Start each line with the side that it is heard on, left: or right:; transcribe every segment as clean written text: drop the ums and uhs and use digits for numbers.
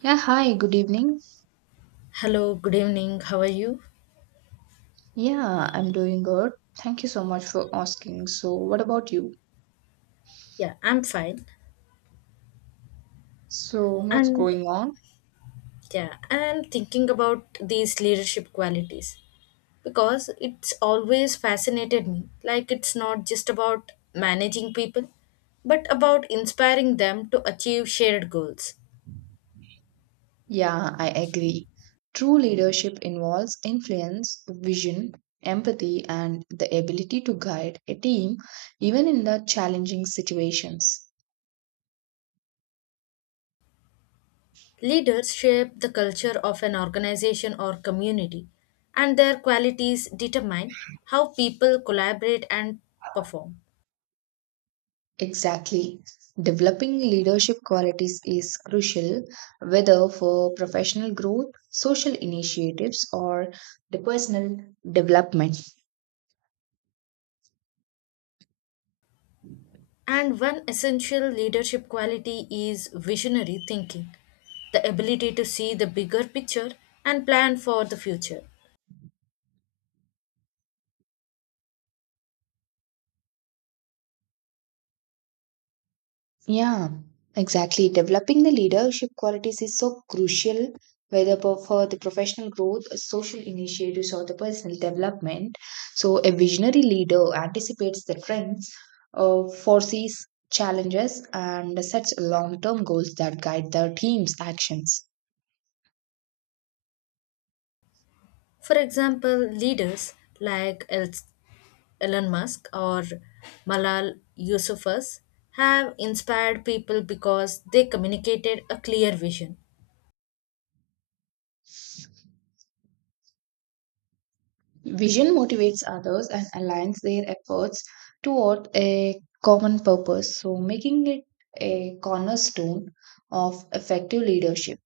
right: Yeah, hi, good evening.
left: Hello, good evening. How are you?
right: Yeah, I'm doing good. Thank you so much for asking. So, what about you?
left: Yeah, I'm fine.
right: So, what's
left: And
right: going on?
left: yeah, I'm thinking about these leadership qualities because it's always fascinated me. Like, it's not just about managing people, but about inspiring them to achieve shared goals.
right: Yeah, I agree. True leadership involves influence, vision, empathy, and the ability to guide a team even in the challenging situations.
left: Leaders shape the culture of an organization or community, and their qualities determine how people collaborate and perform.
right: Exactly. Developing leadership qualities is crucial whether for professional growth, social initiatives, or the personal development.
left: And one essential leadership quality is visionary thinking, the ability to see the bigger picture and plan for the future.
right: Yeah, exactly. Developing the leadership qualities is so crucial, whether for the professional growth, social initiatives, or the personal development. So, a visionary leader anticipates the trends, foresees challenges, and sets long term goals that guide their team's actions.
left: For example, leaders like Elon Musk or Malal Yousafzai have inspired people because they communicated a clear vision.
right: Vision motivates others and aligns their efforts toward a common purpose, so making it a cornerstone of effective leadership.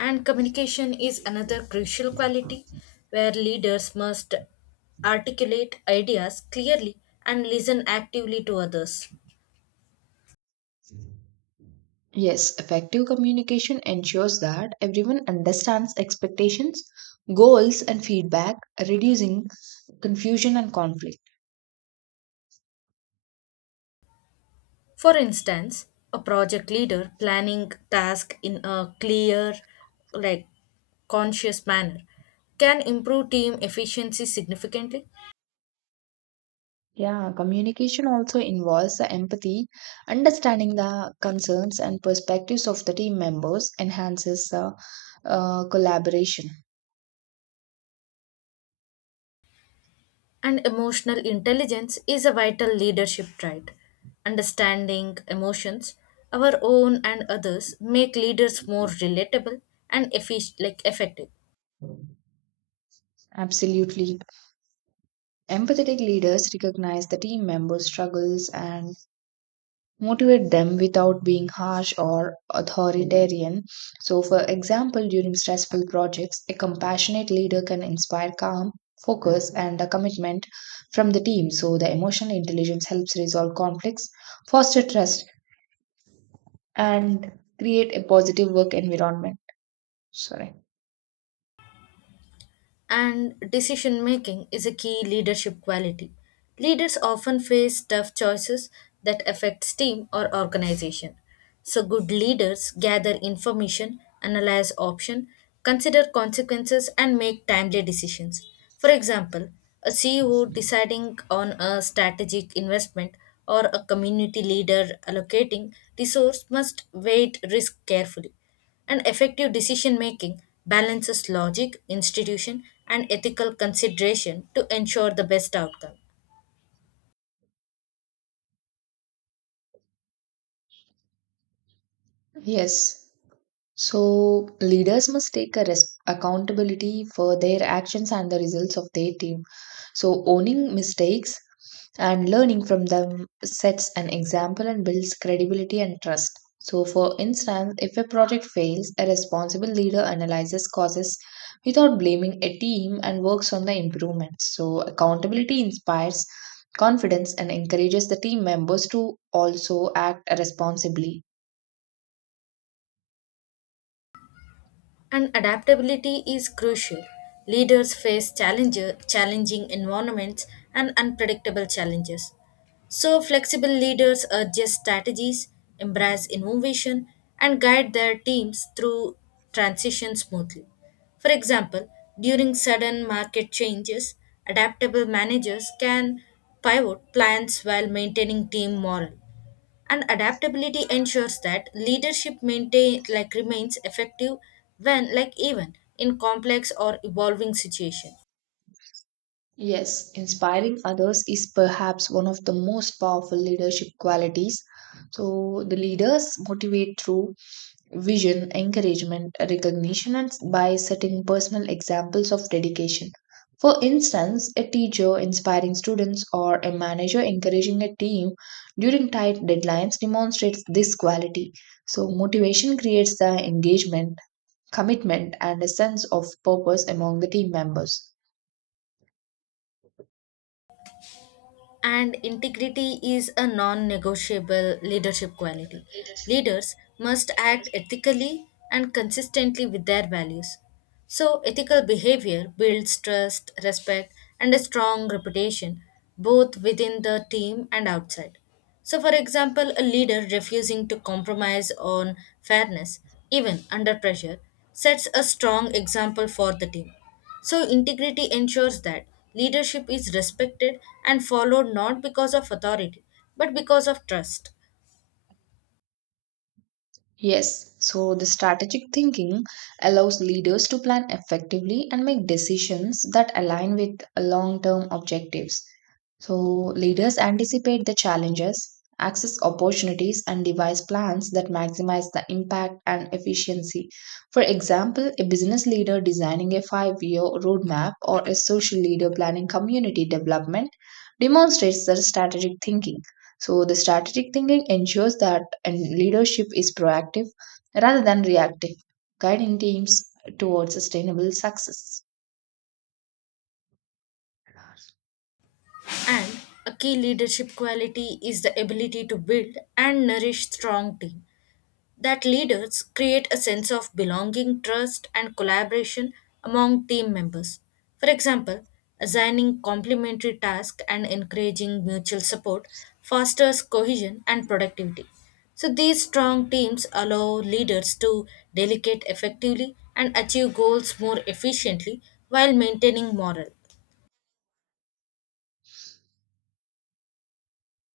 left: And communication is another crucial quality where leaders must articulate ideas clearly and listen actively to others.
right: Yes, effective communication ensures that everyone understands expectations, goals, and feedback, reducing confusion and conflict.
left: For instance, a project leader planning task in a clear, like conscious manner can improve team efficiency significantly.
right: Yeah, communication also involves the empathy, understanding the concerns and perspectives of the team members enhances the collaboration.
left: And emotional intelligence is a vital leadership trait. Understanding emotions, our own and others, make leaders more relatable and like effective.
right: Absolutely. Empathetic leaders recognize the team members' struggles and motivate them without being harsh or authoritarian. So, for example, during stressful projects, a compassionate leader can inspire calm, focus, and a commitment from the team. So, the emotional intelligence helps resolve conflicts, foster trust, and create a positive work environment. Sorry.
left: And decision making is a key leadership quality. Leaders often face tough choices that affects team or organization. So good leaders gather information, analyze option, consider consequences and make timely decisions. For example, a CEO deciding on a strategic investment or a community leader allocating resource must weight risk carefully. And effective decision making balances logic, institution, and ethical consideration to ensure the best outcome.
right: Yes. So leaders must take a accountability for their actions and the results of their team. So owning mistakes and learning from them sets an example and builds credibility and trust. So for instance, if a project fails, a responsible leader analyzes causes without blaming a team and works on the improvements. So accountability inspires confidence and encourages the team members to also act responsibly.
left: And adaptability is crucial. Leaders face challenging environments and unpredictable challenges. So, flexible leaders adjust strategies, embrace innovation, and guide their teams through transition smoothly. For example, during sudden market changes, adaptable managers can pivot plans while maintaining team morale, and adaptability ensures that leadership maintain like remains effective when like even in complex or evolving situation.
right: Yes, inspiring others is perhaps one of the most powerful leadership qualities. So, the leaders motivate through vision, encouragement, recognition, and by setting personal examples of dedication. For instance, a teacher inspiring students or a manager encouraging a team during tight deadlines demonstrates this quality. So, motivation creates the engagement, commitment, and a sense of purpose among the team members.
left: And integrity is a non-negotiable leadership quality. Leaders must act ethically and consistently with their values, so ethical behavior builds trust, respect, and a strong reputation both within the team and outside. So, for example, a leader refusing to compromise on fairness, even under pressure, sets a strong example for the team. So, integrity ensures that leadership is respected and followed not because of authority, but because of trust.
right: Yes, so the strategic thinking allows leaders to plan effectively and make decisions that align with long term objectives. So, leaders anticipate the challenges, access opportunities, and devise plans that maximize the impact and efficiency. For example, a business leader designing a 5-year roadmap or a social leader planning community development demonstrates their strategic thinking. So the strategic thinking ensures that and leadership is proactive rather than reactive, guiding teams towards sustainable success.
left: And a key leadership quality is the ability to build and nourish strong team, that leaders create a sense of belonging, trust, and collaboration among team members. For example, assigning complementary tasks and encouraging mutual support fosters cohesion and productivity. So, these strong teams allow leaders to delegate effectively and achieve goals more efficiently while maintaining morale.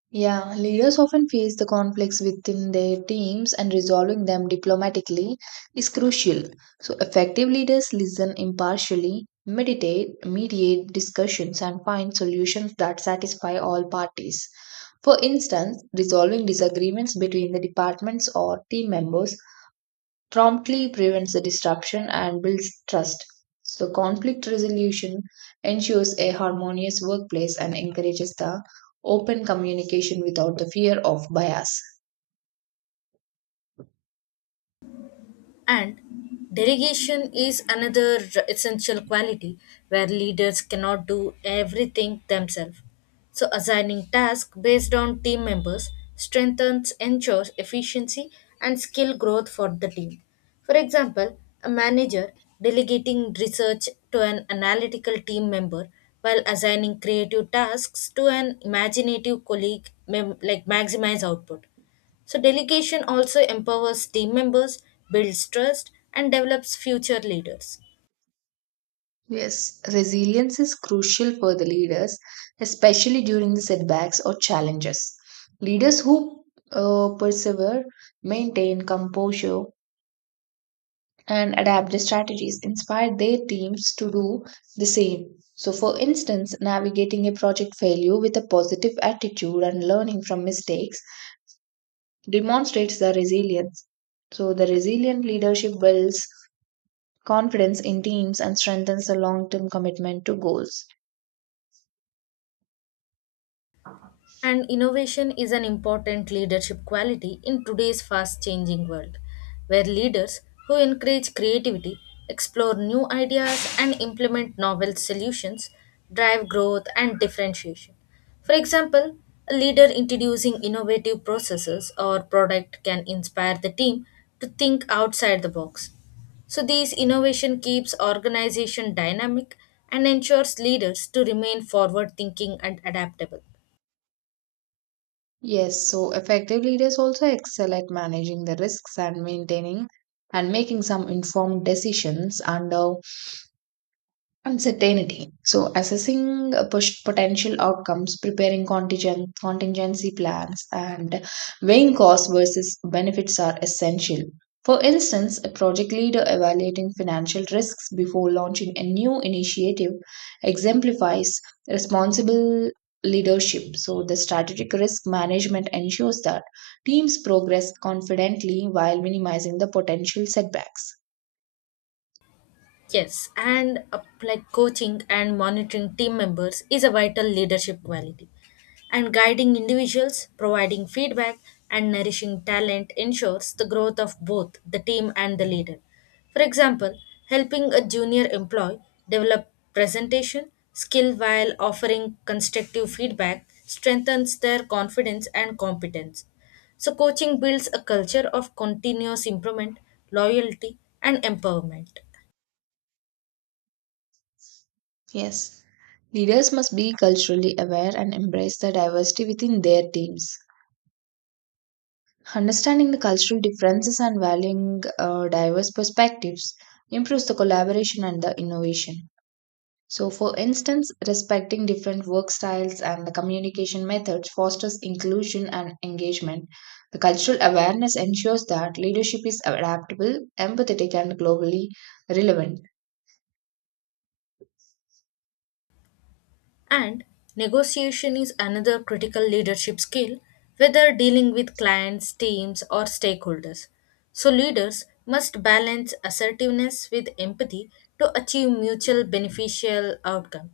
right: Yeah, leaders often face the conflicts within their teams and resolving them diplomatically is crucial. So effective leaders listen impartially, mediate discussions and find solutions that satisfy all parties. For instance, resolving disagreements between the departments or team members promptly prevents the disruption and builds trust. So, conflict resolution ensures a harmonious workplace and encourages the open communication without the fear of bias.
left: And delegation is another essential quality where leaders cannot do everything themselves. So assigning tasks based on team members strengthens ensures efficiency and skill growth for the team. For example, a manager delegating research to an analytical team member while assigning creative tasks to an imaginative colleague maximize output. So, delegation also empowers team members, builds trust, and develops future leaders.
right: Yes, resilience is crucial for the leaders, especially during the setbacks or challenges. Leaders who persevere maintain composure and adapt the strategies inspired their teams to do the same. So, for instance, navigating a project failure with a positive attitude and learning from mistakes demonstrates the resilience. So, the resilient leadership builds confidence in teams and strengthens the long term commitment to goals.
left: And innovation is an important leadership quality in today's fast changing world, where leaders who encourage creativity, explore new ideas, and implement novel solutions drive growth and differentiation. For example, a leader introducing innovative processes or product can inspire the team to think outside the box. So these innovation keeps organization dynamic and ensures leaders to remain forward thinking and adaptable.
right: Yes, so effective leaders also excel at managing the risks and maintaining and making some informed decisions under Uncertainty. So, assessing push potential outcomes, preparing contingency plans, and weighing costs versus benefits are essential. For instance, a project leader evaluating financial risks before launching a new initiative exemplifies responsible leadership. So, the strategic risk management ensures that teams progress confidently while minimizing the potential setbacks.
left: Yes, and like coaching and monitoring team members is a vital leadership quality. And guiding individuals, providing feedback, and nourishing talent ensures the growth of both the team and the leader. For example, helping a junior employee develop presentation skill while offering constructive feedback strengthens their confidence and competence. So, coaching builds a culture of continuous improvement, loyalty, and empowerment.
right: Yes. Leaders must be culturally aware and embrace the diversity within their teams. Understanding the cultural differences and valuing diverse perspectives improves the collaboration and the innovation. So, for instance, respecting different work styles and the communication methods fosters inclusion and engagement. The cultural awareness ensures that leadership is adaptable, empathetic, and globally relevant.
left: And negotiation is another critical leadership skill, whether dealing with clients, teams, or stakeholders. So, leaders must balance assertiveness with empathy to achieve mutual beneficial outcome.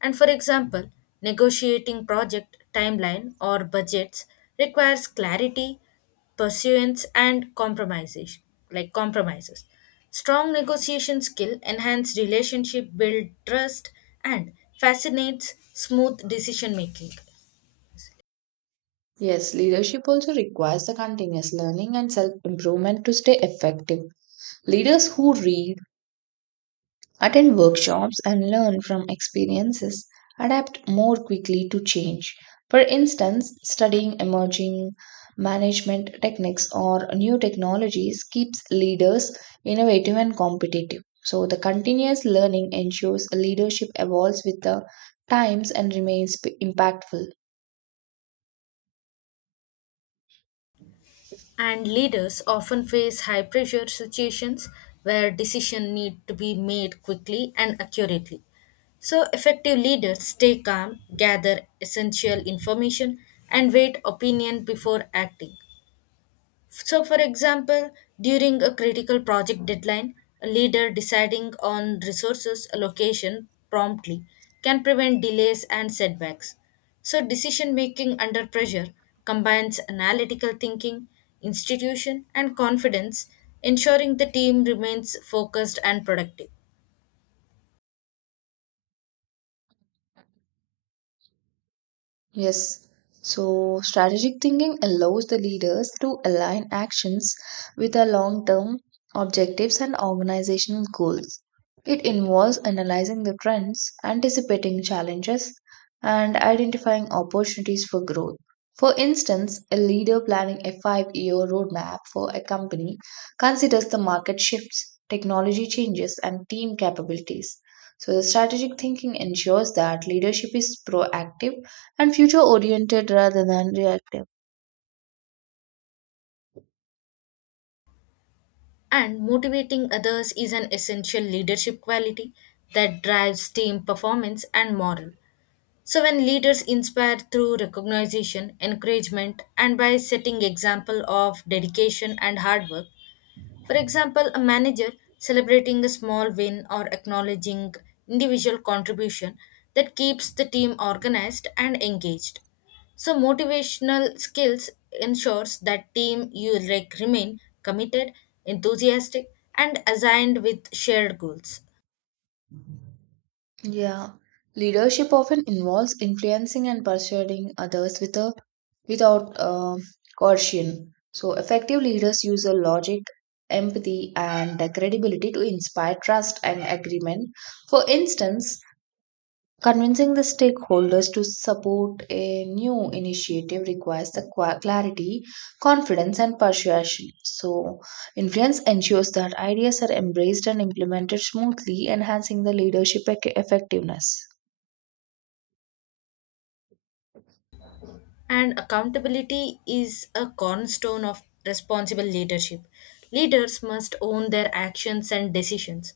left: And for example, negotiating project timeline or budgets requires clarity, Pursuance and compromises. Strong negotiation skill enhance relationship, build trust and facilitates smooth decision making.
right: Yes, leadership also requires the continuous learning and self improvement to stay effective. Leaders who read, attend workshops, and learn from experiences adapt more quickly to change. For instance, studying emerging management techniques or new technologies keeps leaders innovative and competitive. So, the continuous learning ensures leadership evolves with the times and remains impactful.
left: And leaders often face high pressure situations where decisions need to be made quickly and accurately, so effective leaders stay calm, gather essential information and wait opinion before acting. So, for example, during a critical project deadline, a leader deciding on resources allocation promptly can prevent delays and setbacks. So, decision making under pressure combines analytical thinking, institution, and confidence, ensuring the team remains focused and productive.
right: Yes. So, strategic thinking allows the leaders to align actions with their long term objectives and organizational goals. It involves analyzing the trends, anticipating challenges, and identifying opportunities for growth. For instance, a leader planning a 5-year roadmap for a company considers the market shifts, technology changes, and team capabilities. So, the strategic thinking ensures that leadership is proactive and future oriented rather than reactive.
left: And motivating others is an essential leadership quality that drives team performance and morale. So when leaders inspire through recognition, encouragement, and by setting example of dedication and hard work, for example, a manager celebrating a small win or acknowledging individual contribution that keeps the team organized and engaged. So motivational skills ensures that team you like remain committed, enthusiastic and aligned with shared goals.
right: Yeah, leadership often involves influencing and persuading others without coercion. So, effective leaders use a logic, empathy, and credibility to inspire trust and agreement. For instance, convincing the stakeholders to support a new initiative requires the clarity, confidence, and persuasion. So, influence ensures that ideas are embraced and implemented smoothly, enhancing the leadership effectiveness.
left: And accountability is a cornerstone of responsible leadership. Leaders must own their actions and decisions.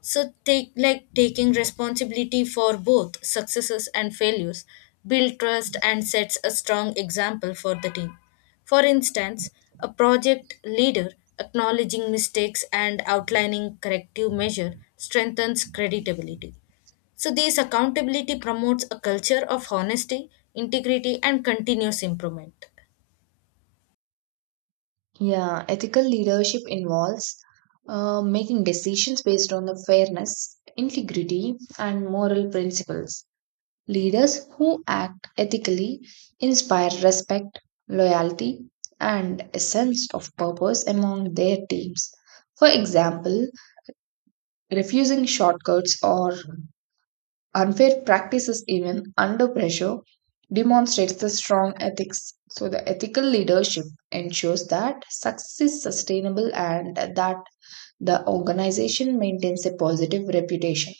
left: So take like taking responsibility for both successes and failures, build trust and sets a strong example for the team. For instance, a project leader acknowledging mistakes and outlining corrective measure strengthens credibility. So, this accountability promotes a culture of honesty, integrity, and continuous improvement.
right: Yeah, ethical leadership involves making decisions based on the fairness, integrity, and moral principles. Leaders who act ethically inspire respect, loyalty, and a sense of purpose among their teams. For example, refusing shortcuts or unfair practices, even under pressure, demonstrates the strong ethics. So, the ethical leadership ensures that success is sustainable and that the organization maintains a positive reputation.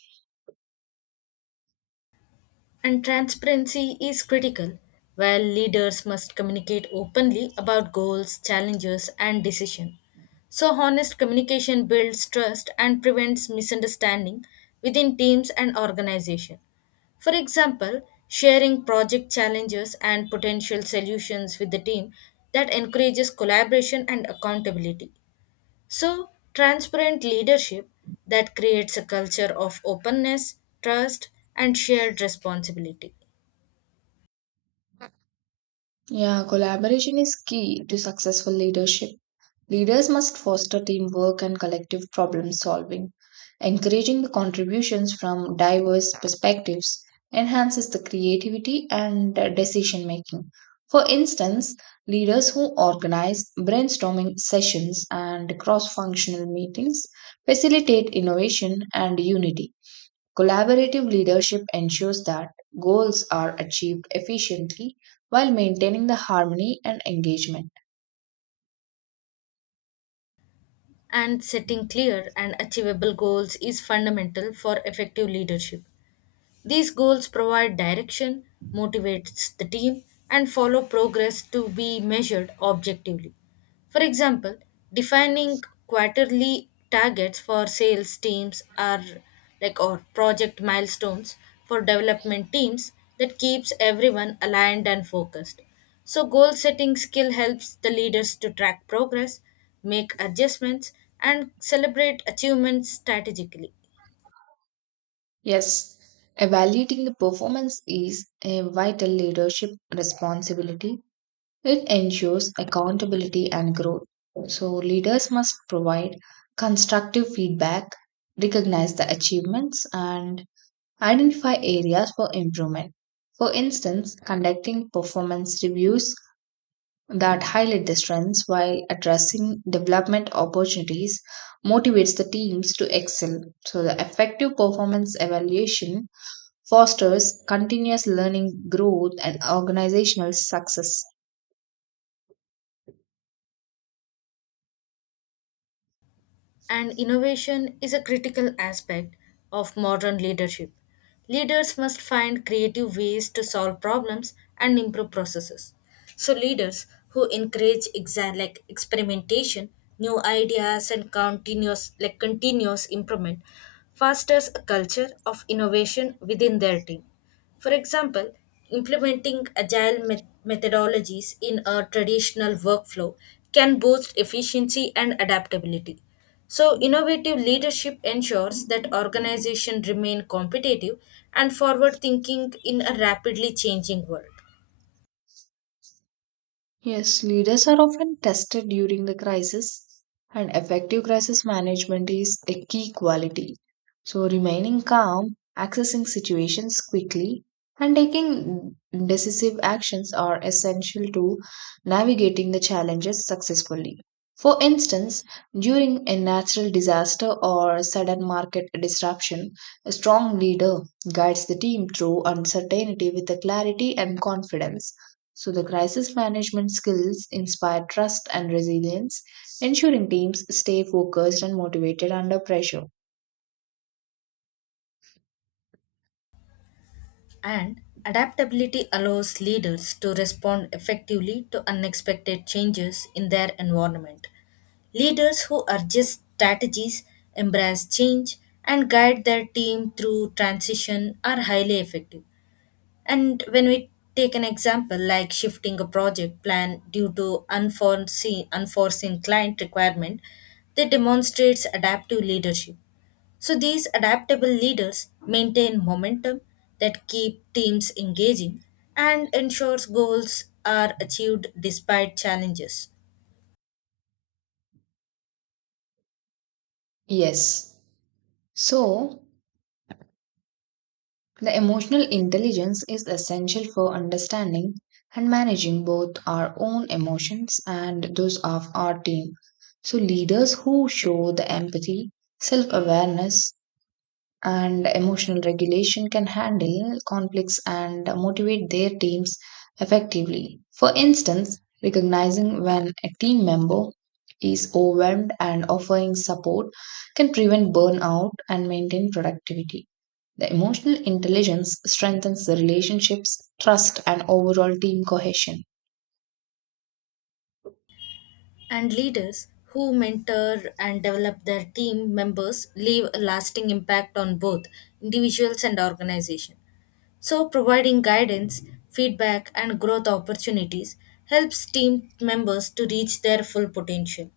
left: And transparency is critical, where leaders must communicate openly about goals, challenges, and decisions. So, honest communication builds trust and prevents misunderstanding within teams and organization. For example, sharing project challenges and potential solutions with the team that encourages collaboration and accountability. So, transparent leadership that creates a culture of openness, trust, and shared responsibility.
right: Yeah, collaboration is key to successful leadership. Leaders must foster teamwork and collective problem solving. Encouraging the contributions from diverse perspectives enhances the creativity and decision making. For instance, leaders who organize brainstorming sessions and cross functional meetings facilitate innovation and unity. Collaborative leadership ensures that goals are achieved efficiently while maintaining the harmony and engagement.
left: And setting clear and achievable goals is fundamental for effective leadership. These goals provide direction, motivates the team, and follow progress to be measured objectively. For example, defining quarterly targets for sales teams are or project milestones for development teams that keeps everyone aligned and focused. So goal setting skill helps the leaders to track progress, make adjustments and celebrate achievements strategically.
right: Yes, evaluating the performance is a vital leadership responsibility. It ensures accountability and growth. So, leaders must provide constructive feedback, recognize the achievements, and identify areas for improvement. For instance, conducting performance reviews that highlight the strengths while addressing development opportunities motivates the teams to excel. So, the effective performance evaluation fosters continuous learning growth and organizational success.
left: And innovation is a critical aspect of modern leadership. Leaders must find creative ways to solve problems and improve processes. So, leaders who encourage experimentation, new ideas, and continuous improvement fosters a culture of innovation within their team. For example, implementing agile methodologies in a traditional workflow can boost efficiency and adaptability. So, innovative leadership ensures that organizations remain competitive and forward thinking in a rapidly changing world.
right: Yes, leaders are often tested during the crisis, and effective crisis management is a key quality. So, remaining calm, accessing situations quickly, and taking decisive actions are essential to navigating the challenges successfully. For instance, during a natural disaster or sudden market disruption, a strong leader guides the team through uncertainty with the clarity and confidence. So the crisis management skills inspire trust and resilience, ensuring teams stay focused and motivated under pressure.
left: And adaptability allows leaders to respond effectively to unexpected changes in their environment. Leaders who adjust strategies, embrace change, and guide their team through transition are highly effective. And when we take an example like shifting a project plan due to unforeseen client requirement, that demonstrates adaptive leadership. So these adaptable leaders maintain momentum that keep teams engaging and ensures goals are achieved despite challenges.
right: Yes. So, the emotional intelligence is essential for understanding and managing both our own emotions and those of our team. So, leaders who show the empathy, self awareness, and emotional regulation can handle conflicts and motivate their teams effectively. For instance, recognizing when a team member is overwhelmed and offering support can prevent burnout and maintain productivity. The emotional intelligence strengthens the relationships, trust, and overall team cohesion.
left: And leaders who mentor and develop their team members leave a lasting impact on both individuals and organization. So, providing guidance, feedback, and growth opportunities helps team members to reach their full potential.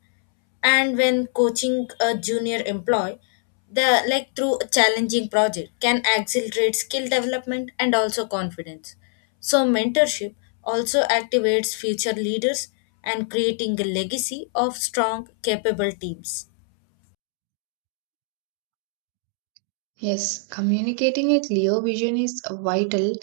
left: And when coaching a junior employee, the like through a challenging project can accelerate skill development and also confidence. So, mentorship also activates future leaders and creating a legacy of strong, capable teams.
right: Yes, communicating a clear vision is vital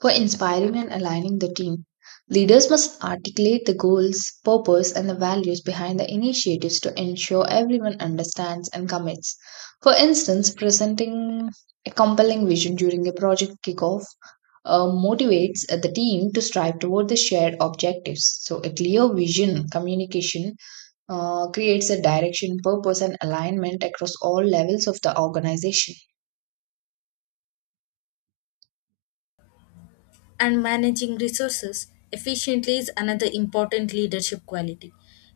right: for inspiring and aligning the team. Leaders must articulate the goals, purpose, and the values behind the initiatives to ensure everyone understands and commits. For instance, presenting a compelling vision during a project kickoff motivates the team to strive toward the shared objectives. So, a clear vision communication creates a direction, purpose, and alignment across all levels of the organization.
left: And managing resources efficiently is another important leadership quality.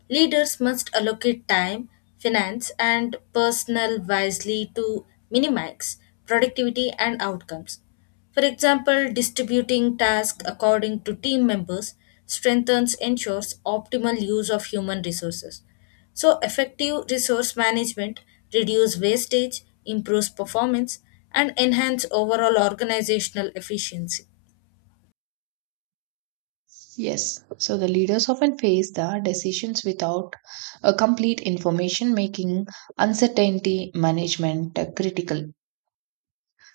left: Leaders must allocate time, finance, and personnel wisely to minimize productivity and outcomes. For example, distributing tasks according to team members strengthens ensures optimal use of human resources. So, effective resource management reduce wastage, improves performance, and enhance overall organizational efficiency.
right: Yes, so the leaders often face the decisions without a complete information making uncertainty management critical.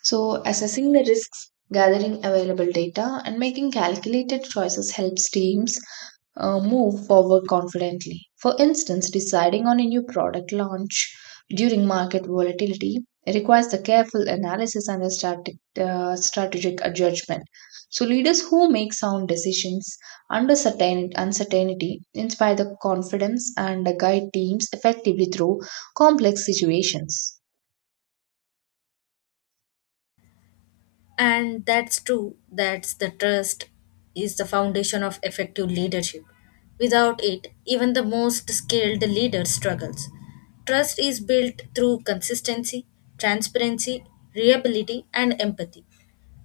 right: So assessing the risks, gathering available data and making calculated choices helps teams move forward confidently. For instance, deciding on a new product launch during market volatility requires the careful analysis and a strategic judgment. So, leaders who make sound decisions under certain uncertainty inspire the confidence and guide teams effectively through complex situations.
left: And that's true. That's the trust is the foundation of effective leadership. Without it, even the most skilled leader struggles. Trust is built through consistency, transparency, reliability, and empathy.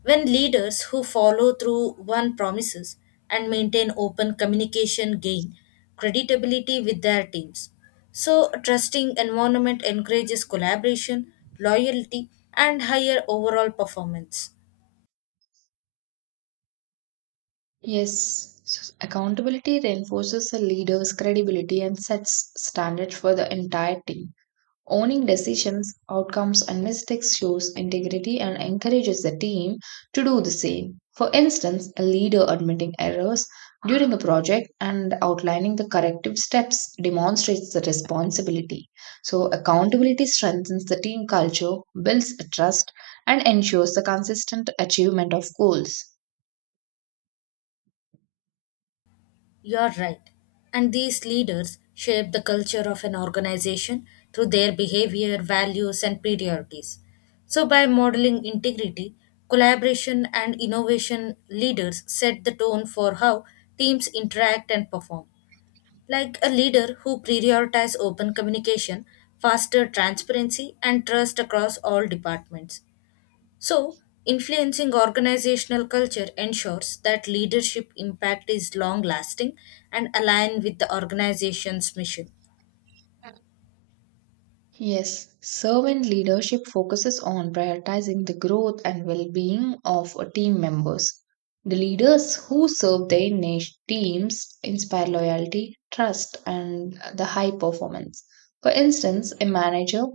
left: When leaders who follow through on promises and maintain open communication gain credibility with their teams. So, a trusting environment encourages collaboration, loyalty, and higher overall performance.
right: Yes, so accountability reinforces a leader's credibility and sets standards for the entire team. Owning decisions, outcomes, and mistakes shows integrity and encourages the team to do the same. For instance, a leader admitting errors during a project and outlining the corrective steps demonstrates the responsibility. So, accountability strengthens the team culture, builds trust, and ensures the consistent achievement of goals.
left: You're right. And these leaders shape the culture of an organization through their behavior, values, and priorities. So, by modeling integrity, collaboration, and innovation, leaders set the tone for how teams interact and perform. Like a leader who prioritizes open communication, faster transparency, and trust across all departments. So, influencing organizational culture ensures that leadership impact is long lasting and aligned with the organization's mission.
right: Yes, servant leadership focuses on prioritizing the growth and well being of team members. The leaders who serve their teams inspire loyalty, trust, and the high performance. For instance, a manager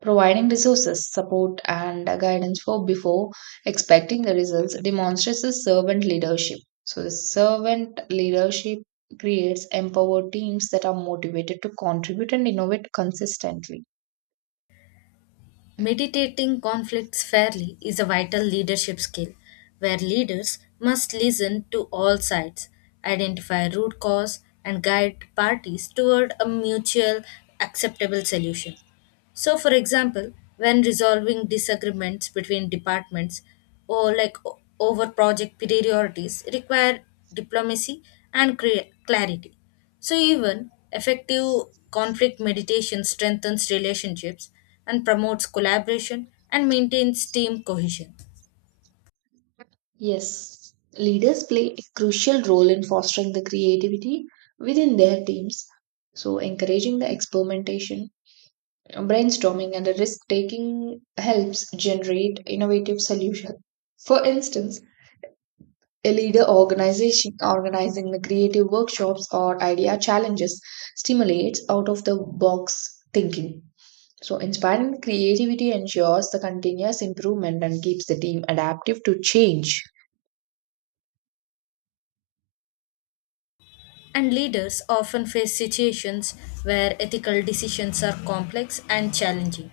right: providing resources, support, and guidance for before expecting the results demonstrates the servant leadership. So, the servant leadership creates empowered teams that are motivated to contribute and innovate consistently.
left: Meditating conflicts fairly is a vital leadership skill where leaders must listen to all sides, identify root cause, and guide parties toward a mutual acceptable solution. So, for example, when resolving disagreements between departments or over project priorities require diplomacy and clarity. So, even effective conflict meditation strengthens relationships and promotes collaboration and maintains team cohesion.
right: Yes, leaders play a crucial role in fostering the creativity within their teams. So, encouraging the experimentation, brainstorming, and the risk taking helps generate innovative solutions. For instance, a leader organization organizing the creative workshops or idea challenges stimulates out of the box thinking. So, inspiring creativity ensures the continuous improvement and keeps the team adaptive to change.
left: And leaders often face situations where ethical decisions are complex and challenging.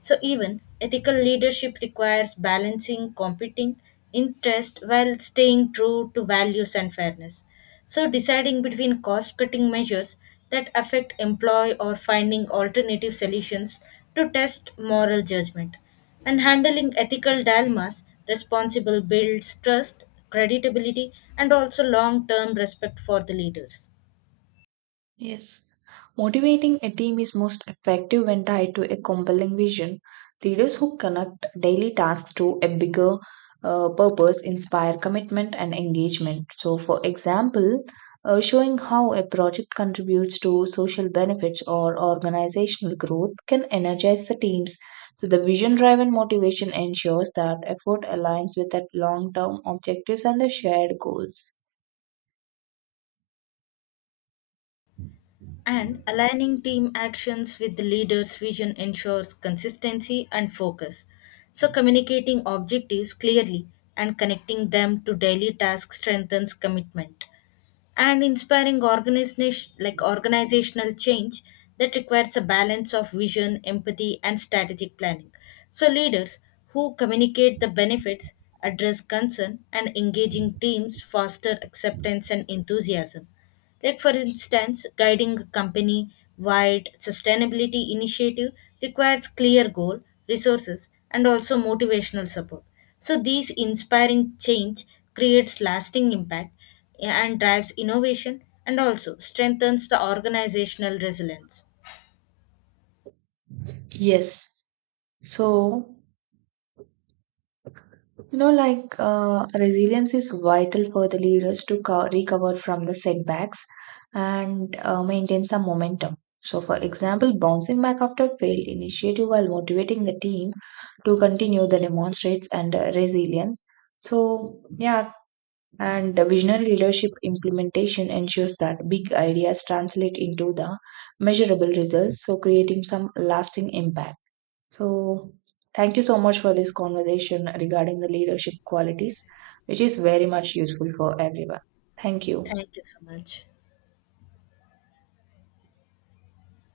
left: So, even ethical leadership requires balancing competing interests while staying true to values and fairness. So, deciding between cost cutting measures that affect employee or finding alternative solutions to test moral judgment and handling ethical dilemmas responsible builds trust, creditability and also long-term respect for the leaders.
right: Yes. Motivating a team is most effective when tied to a compelling vision. Leaders who connect daily tasks to a bigger purpose inspire commitment and engagement. So, for example, showing how a project contributes to social benefits or organizational growth can energize the teams. So, the vision driven motivation ensures that effort aligns with that long term objectives and the shared goals.
left: And aligning team actions with the leader's vision ensures consistency and focus, so communicating objectives clearly and connecting them to daily tasks strengthens commitment, and inspiring organizational change that requires a balance of vision, empathy, and strategic planning. So leaders who communicate the benefits, address concern, and engaging teams foster acceptance and enthusiasm. Like, for instance, guiding a company wide sustainability initiative requires clear goal, resources, and also motivational support. So, these inspiring change creates lasting impact and drives innovation and also strengthens the organizational resilience.
right: Yes. So, resilience is vital for the leaders to recover from the setbacks and maintain some momentum. So, for example, bouncing back after failed initiative while motivating the team to continue the demonstrates and resilience. So, yeah, and visionary leadership implementation ensures that big ideas translate into the measurable results, so creating some lasting impact. So, thank you so much for this conversation regarding the leadership qualities, which is very much useful for everyone. Thank you.
left: Thank you so much.